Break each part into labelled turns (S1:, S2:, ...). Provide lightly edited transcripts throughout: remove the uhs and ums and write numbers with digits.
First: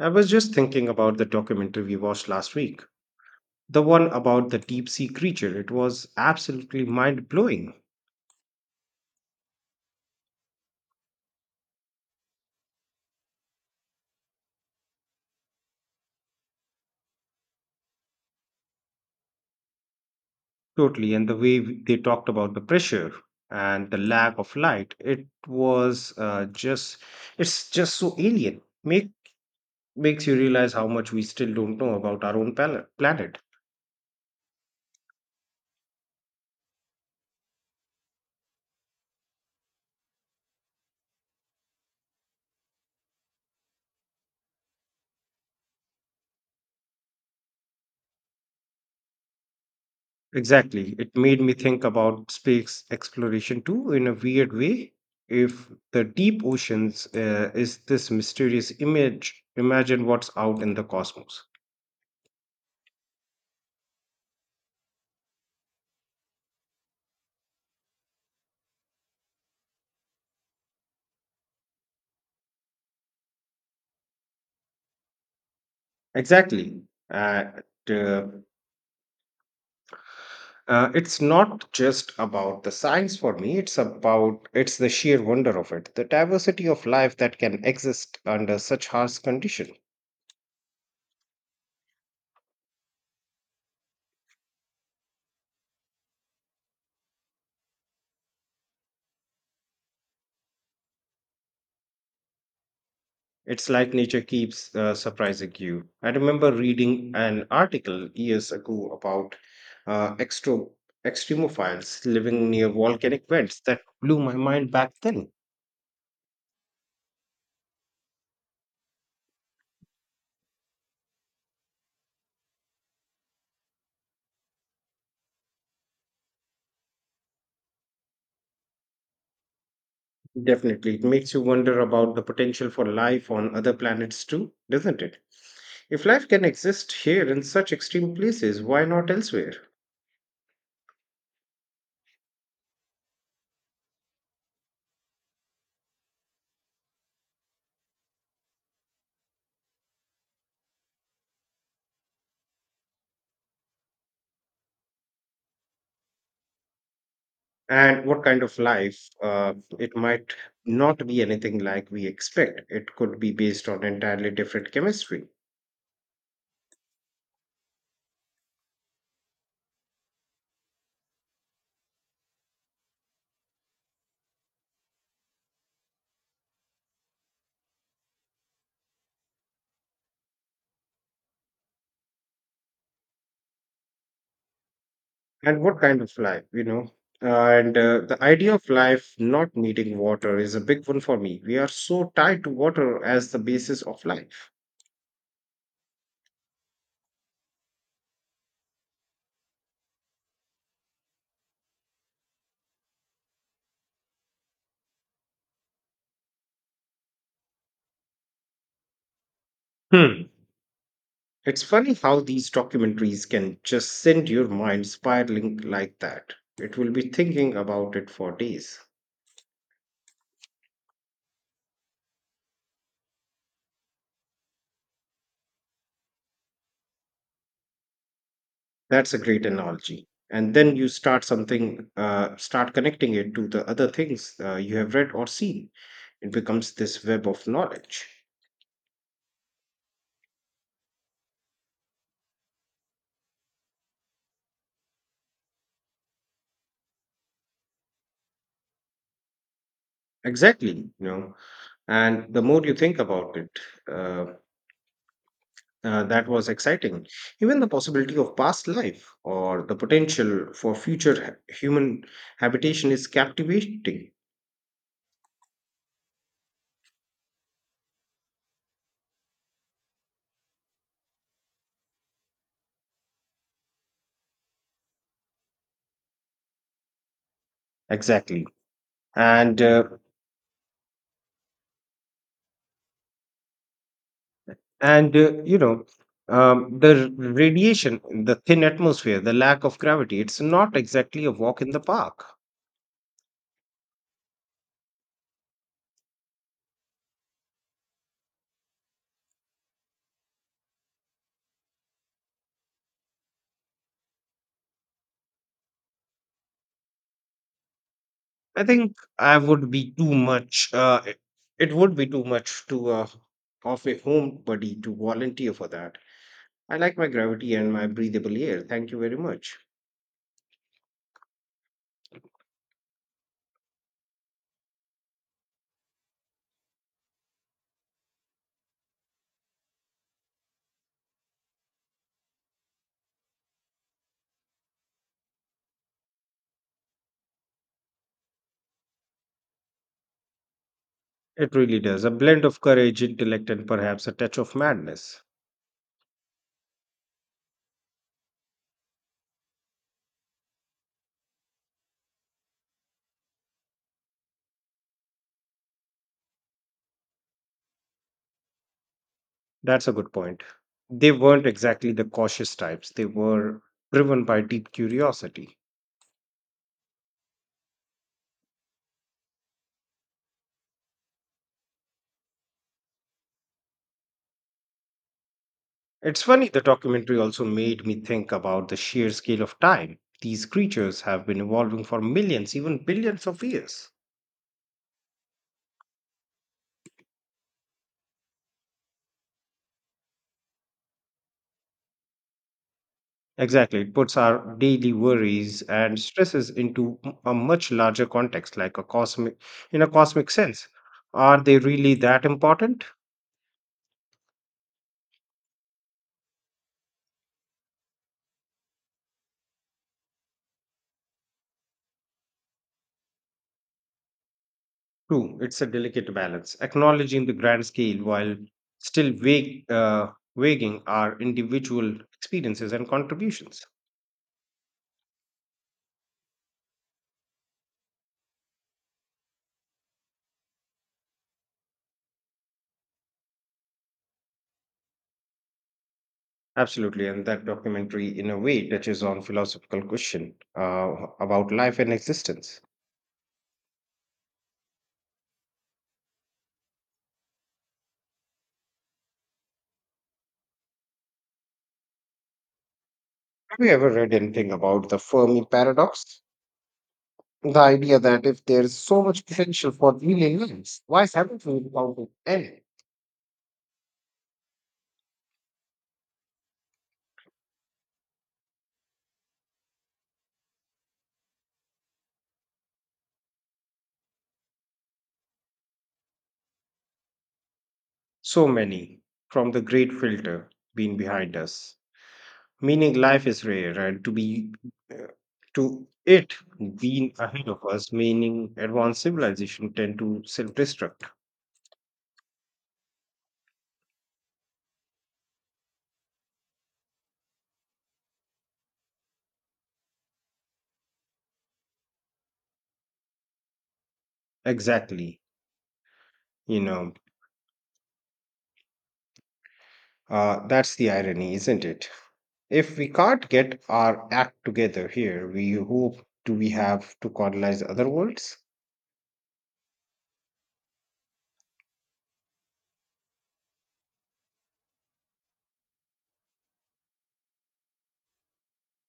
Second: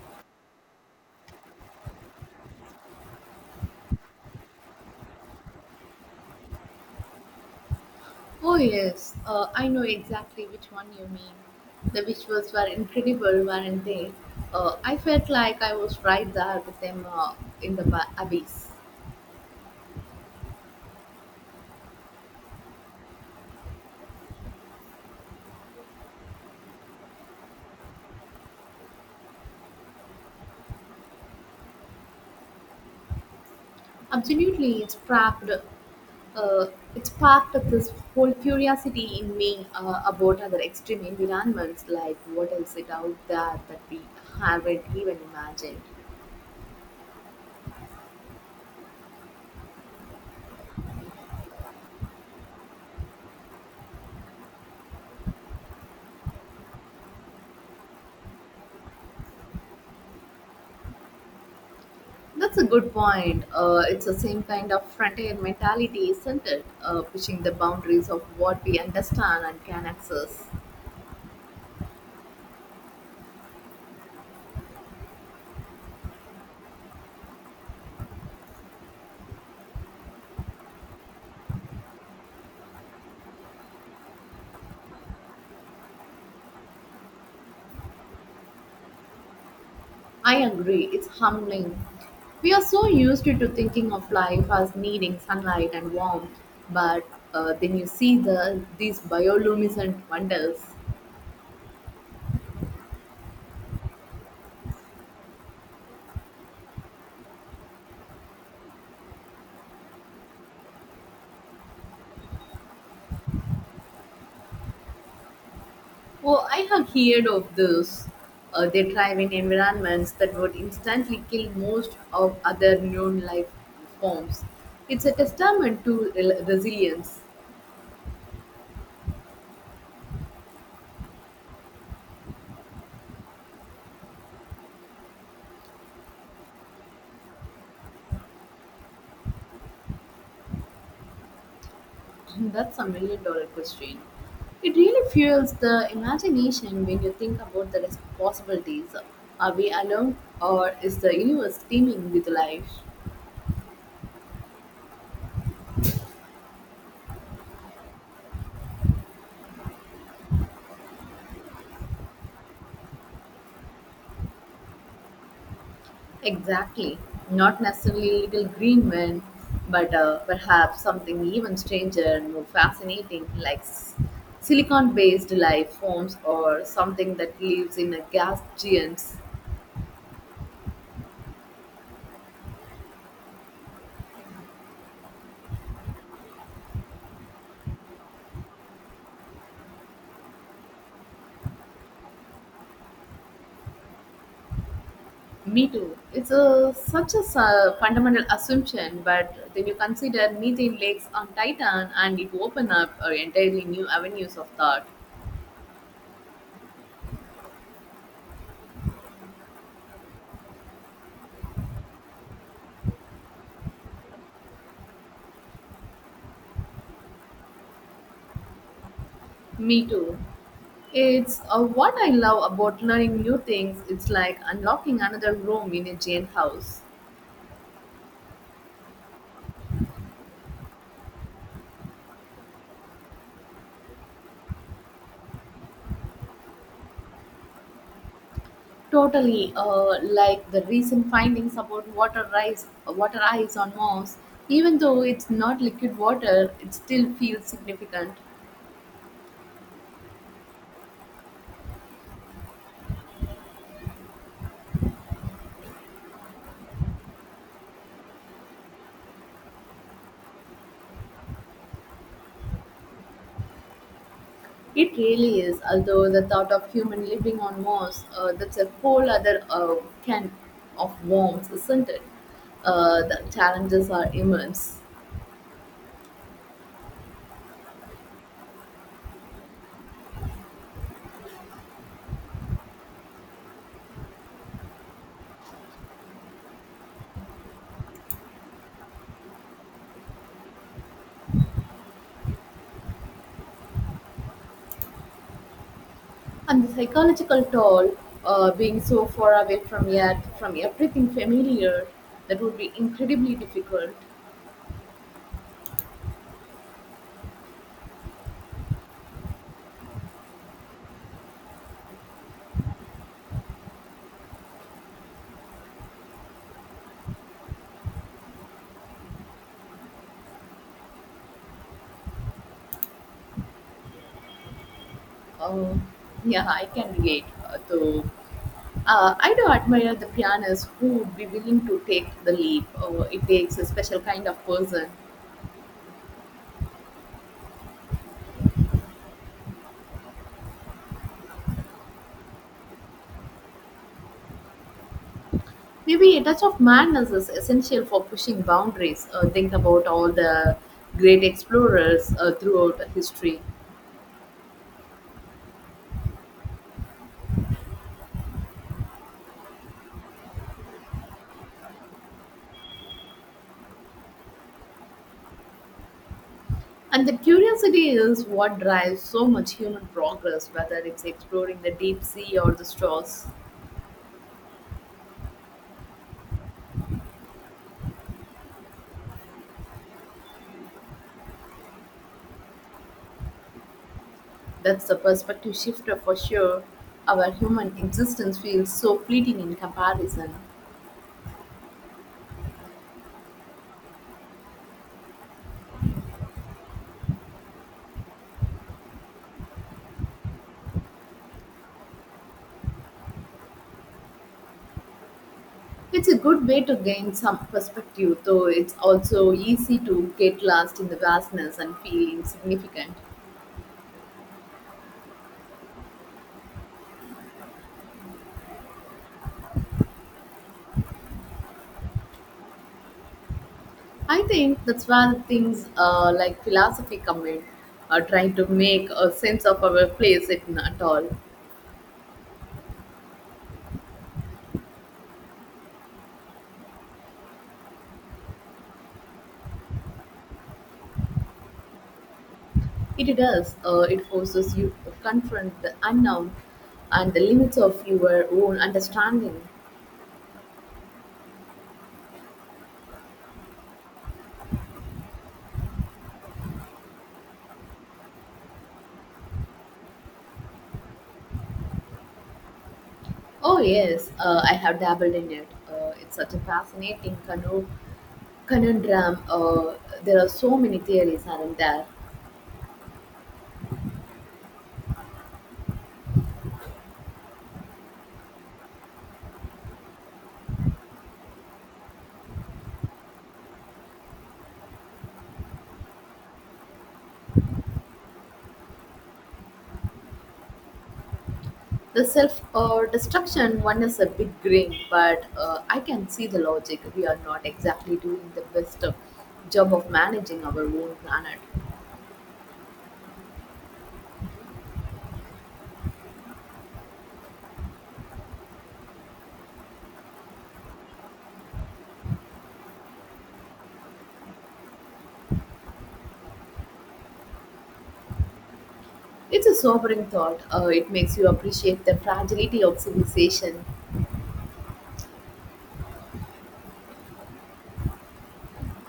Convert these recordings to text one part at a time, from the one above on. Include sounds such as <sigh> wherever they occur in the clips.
S1: I was just thinking about the documentary we watched last week, the one about the deep sea creature. It was absolutely mind blowing.
S2: Oh yes, I know exactly which one you mean. The visuals were incredible, weren't they? I felt like I was right there with them in the abyss.
S1: Totally. And the way they talked about the pressure and the lack of light, it was it's just so alien. Makes you realize how much we still don't know about our own planet.
S2: Absolutely, it's trapped. Uh, it's sparked this whole curiosity in me about other extreme environments. Like, what else is out there that we haven't even imagined?
S1: Exactly. It made me think about space exploration too, in a weird way. If the deep oceans is this mysterious image, imagine what's out in the cosmos.
S2: That's a good point. It's the same kind of frontier mentality, isn't it? Pushing the boundaries of what we understand and can access.
S1: Exactly. Uh, it, uh, it's not just about the science for me. It's the sheer wonder of it, the diversity of life that can exist under such harsh condition.
S2: I agree, it's humbling. We are so used to thinking of life as needing sunlight and warmth, but then you see the these bioluminescent wonders.
S1: It's like nature keeps surprising you. I remember reading an article years ago about uh, extro- extremophiles living near volcanic vents that blew my mind back then.
S2: Oh, I have heard of those. They thrive in environments that would instantly kill most of other known life forms. It's a testament to resilience.
S1: Definitely. It makes you wonder about the potential for life on other planets too, doesn't it? If life can exist here in such extreme places, why not elsewhere?
S2: <clears throat> That's a million dollar question. It really fuels the imagination when you think about the possibilities. Are we alone, or is the universe teeming with life?
S1: And what kind of life? It might not be anything like we expect. It could be based on entirely different chemistry.
S2: Exactly. Not necessarily little green men, but perhaps something even stranger and more fascinating, like silicon based life forms or something that lives in a gas giants.
S1: And what kind of life, you know? And the idea of life not needing water is a big one for me. We are so tied to water as the basis of life.
S2: Me too. It's a, such a fundamental assumption, but then you consider methane lakes on Titan and it open up entirely new avenues of thought.
S1: Hmm. It's funny how these documentaries can just send your mind spiraling like that. It will be thinking about it for days.
S2: Me too. It's what I love about learning new things. It's like unlocking another room in a jailhouse.
S1: That's a great analogy. And then you start start connecting it to the other things you have read or seen. It becomes this web of knowledge.
S2: Totally, like the recent findings about water ice on Mars. Even though it's not liquid water, it still feels significant.
S1: Exactly, you know. And the more you think about it, uh, that was exciting. Even the possibility of past life or the potential for future human habitation is captivating.
S2: It really is. Although the thought of human living on Mars, that's a whole other can of worms, isn't it? The challenges are immense.
S1: Exactly. And uh, and uh, you know, the radiation, the thin atmosphere, the lack of gravity. It's not exactly a walk in the park.
S2: And the psychological toll, being so far away from yet from everything familiar, that would be incredibly difficult.
S1: I think I would be too much. It would be too much to of a homebody to volunteer for that. I like my gravity and my breathable air. Thank you very much.
S2: Um, yeah, I can relate. Though I do admire the pianist who would be willing to take the leap. It takes a special kind of person.
S1: It really does. A blend of courage, intellect, and perhaps a touch of madness.
S2: Maybe a touch of madness is essential for pushing boundaries. Think about all the great explorers throughout history.
S1: That's a good point. They weren't exactly the cautious types, they were driven by deep curiosity.
S2: And the curiosity is what drives so much human progress, whether it's exploring the deep sea or the stars.
S1: It's funny, the documentary also made me think about the sheer scale of time. These creatures have been evolving for millions, even billions of years.
S2: That's the perspective shifter for sure. Our human existence feels so fleeting in comparison.
S1: Exactly, it puts our daily worries and stresses into a much larger context, like in a cosmic sense. Are they really that important?
S2: It's a good way to gain some perspective, though it's also easy to get lost in the vastness and feel insignificant.
S1: True, it's a delicate balance, acknowledging the grand scale while still weigh, uh, weighing our individual experiences and contributions.
S2: I think that's where things like philosophy come in, trying to make a sense of our place, if not all.
S1: Absolutely, and that documentary, in a way, touches on philosophical question about life and existence.
S2: It does. It forces you to confront the unknown and the limits of your own understanding.
S1: Have you ever read anything about the Fermi paradox? The idea that if there's so much potential for alien lives, why haven't we encountered any?
S2: Oh, yes, I have dabbled in it. It's such a fascinating conundrum. There are so many theories, are there?
S1: So many, from the great filter being behind us, meaning life is rare, and to be uh, to it being ahead of us, meaning advanced civilization tend to self-destruct.
S2: The self destruction one is a big grin, but I can see the logic. We are not exactly doing the best job of managing our own planet.
S1: Exactly. You know, that's the irony, isn't it? If we can't get our act together here, we hope do we have to colonize other worlds?
S2: It's a sobering thought. It makes you appreciate the fragility of civilization.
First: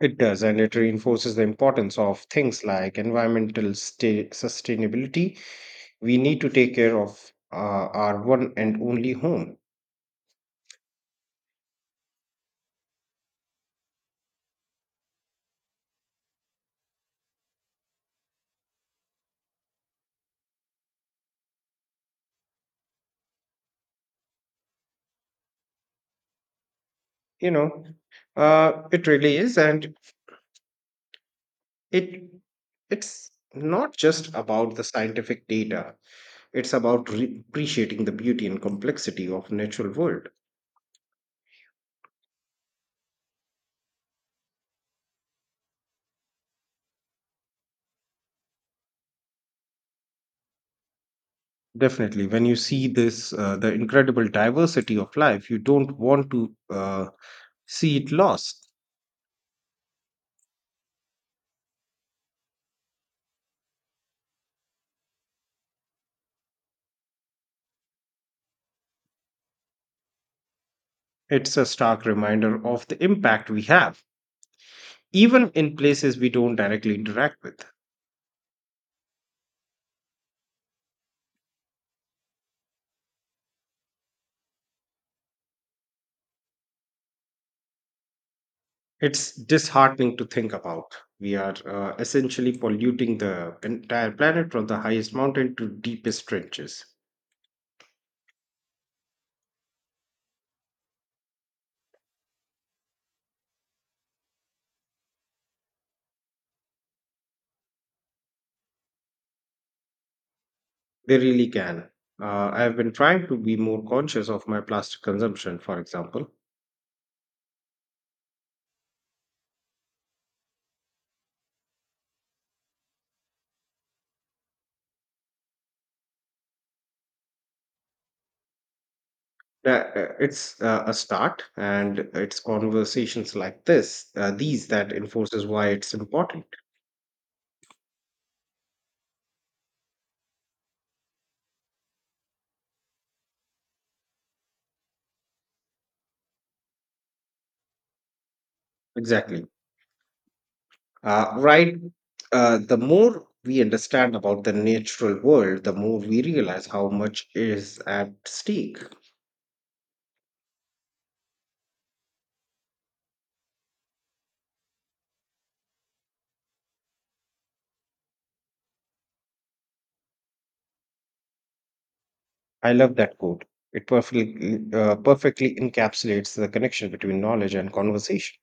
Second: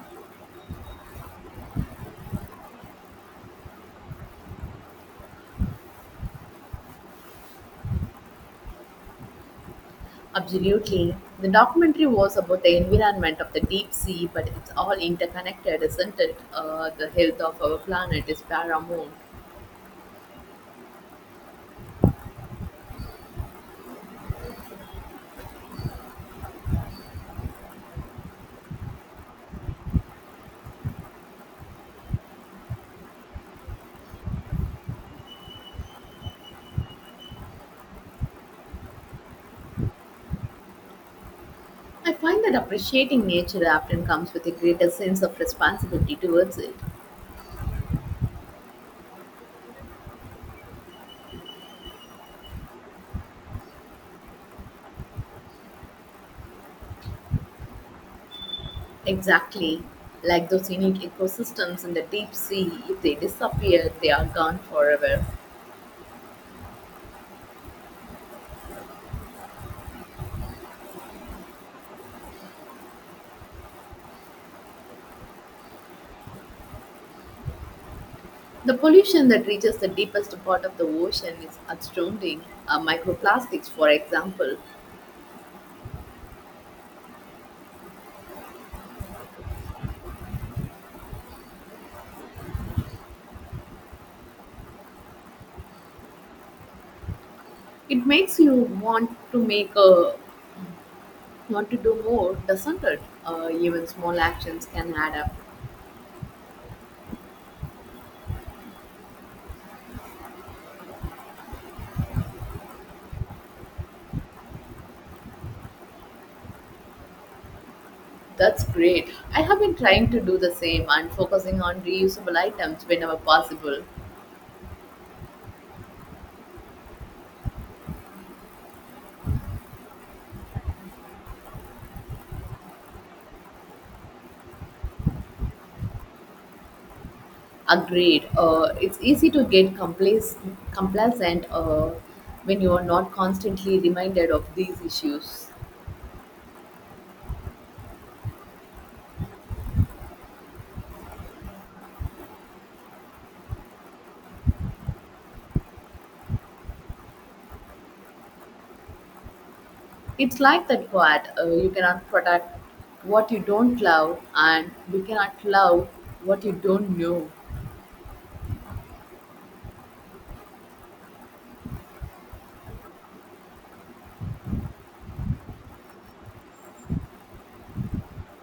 S1: It does, and it reinforces the importance of things like environmental sustainability. We need to take care of uh, our one and only home
S2: Absolutely. The documentary was about the environment of the deep sea, but it's all interconnected, isn't it? The health of our planet is paramount.
S1: you know it really is, and it it's not just about the scientific data, it's about appreciating the beauty and complexity of natural world.
S2: I find that appreciating nature often comes with a greater sense of responsibility towards it.
S1: Definitely. When you see the incredible diversity of life, you don't want to see it lost.
S2: Exactly. Like those unique ecosystems in the deep sea, if they disappear, they are gone forever.
S1: It's a stark reminder of the impact we have, even in places we don't directly interact with.
S2: The pollution that reaches the deepest part of the ocean is astounding. Microplastics, for example,
S1: It's disheartening to think about. We are essentially polluting the entire planet from the highest mountain to deepest trenches.
S2: it makes you want to make a want to do more, doesn't it? Even small actions can add up.
S1: They really can. I've been trying to be more conscious of my plastic consumption, for example.
S2: That's great. I have been trying to do the same and focusing on reusable items whenever possible.
S1: That, it's a start, and it's conversations like these that enforces why it's important.
S2: Agreed. It's easy to get complacent when you are not constantly reminded of these issues.
S1: Exactly. Uh, right. The more we understand about the natural world, the more we realize how much is at stake.
S2: It's like that quad. You cannot protect what you don't love, and you cannot love what you don't know.
S1: I love that quote. It perfectly encapsulates the connection between knowledge and conversation.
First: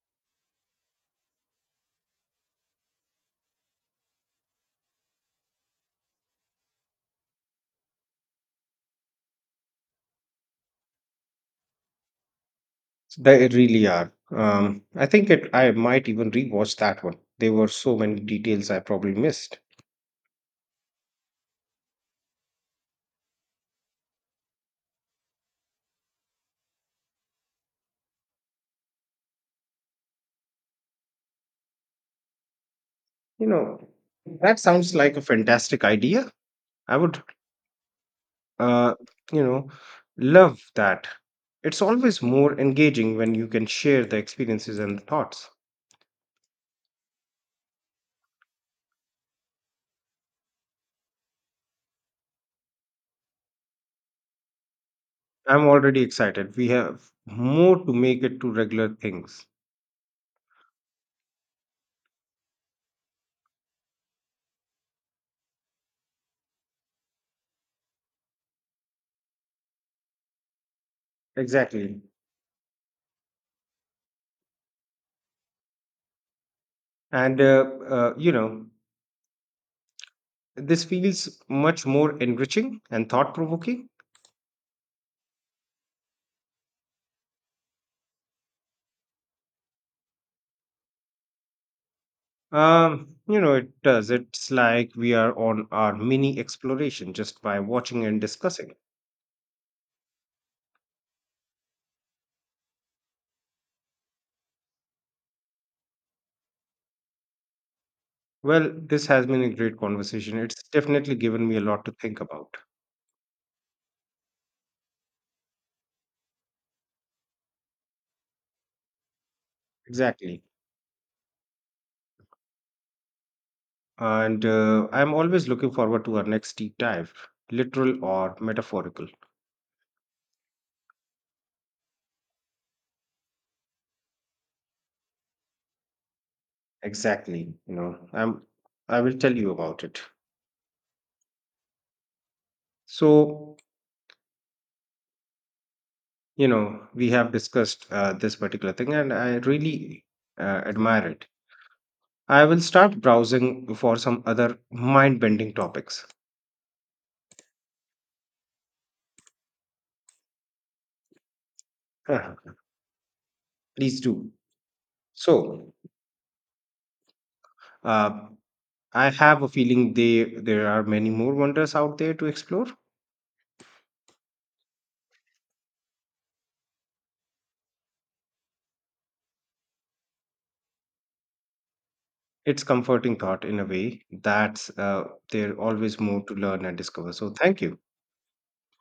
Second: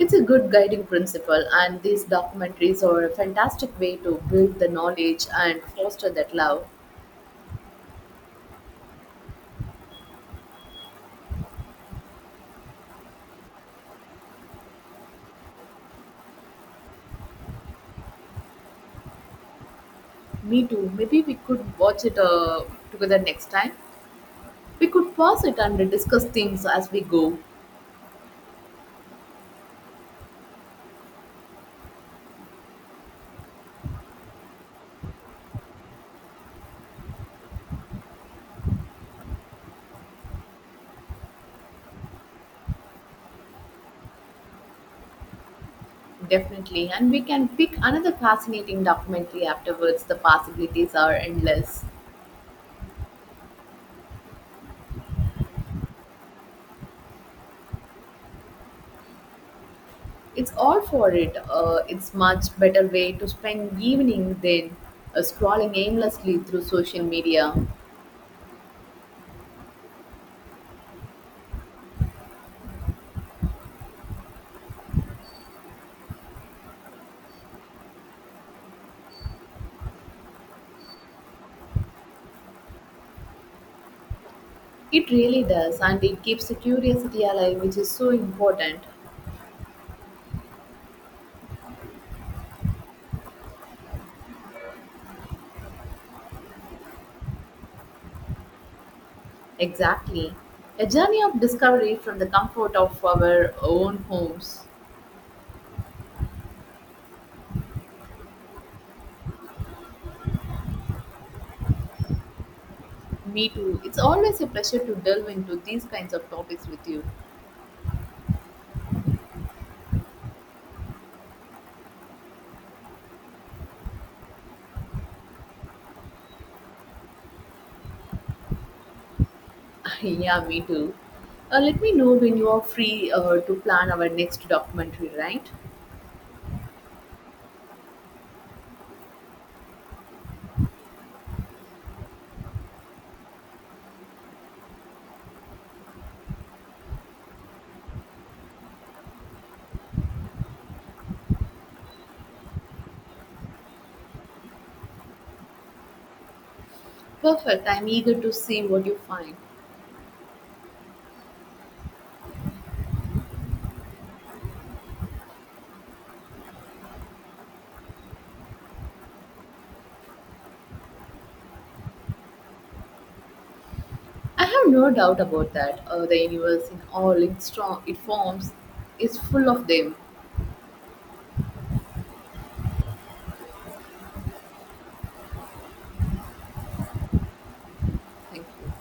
S2: It's a good guiding principle, and these documentaries are a fantastic way to build the knowledge and foster that love.
S1: They really are. I think I might even rewatch that one. There were so many details I probably missed.
S2: Me too. Maybe we could watch it together next time. We could pause it and discuss things as we go.
S1: You know, that sounds like a fantastic idea. I would uh, you know, love that. It's always more engaging when you can share the experiences and the thoughts.
S2: Definitely. And we can pick another fascinating documentary afterwards. The possibilities are endless.
S1: I'm already excited. We have more to make it to regular things.
S2: It's all for it. It's much better way to spend evening than scrolling aimlessly through social media.
S1: Exactly. And, uh, uh, you know, this feels much more enriching and thought provoking.
S2: It really does, and it keeps the curiosity alive, which is so important.
S1: It does. It's like we are on our mini exploration just by watching and discussing.
S2: Exactly. A journey of discovery from the comfort of our own homes.
S1: Well, this has been a great conversation. It's definitely given me a lot to think about.
S2: Me too. It's always a pleasure to delve into these kinds of topics with you.
S1: Exactly. And I'm always looking forward to our next deep dive, literal or metaphorical.
S2: <laughs> Yeah, me too. Let me know when you are free to plan our next documentary, right?
S1: Exactly. I will tell you about it. So, you know, we have discussed this particular thing, and I really admire it. I will start browsing for some other mind-bending topics.
S2: Perfect. I'm eager to see what you find.
S1: Uh, Please do. So, uh, I have a feeling they there are many more wonders out there to explore.
S2: I have no doubt about that. The universe in all its strong, it forms is full of them.
S1: It's comforting thought in a way that's there always more to learn and discover. So thank you.
S2: Thank you.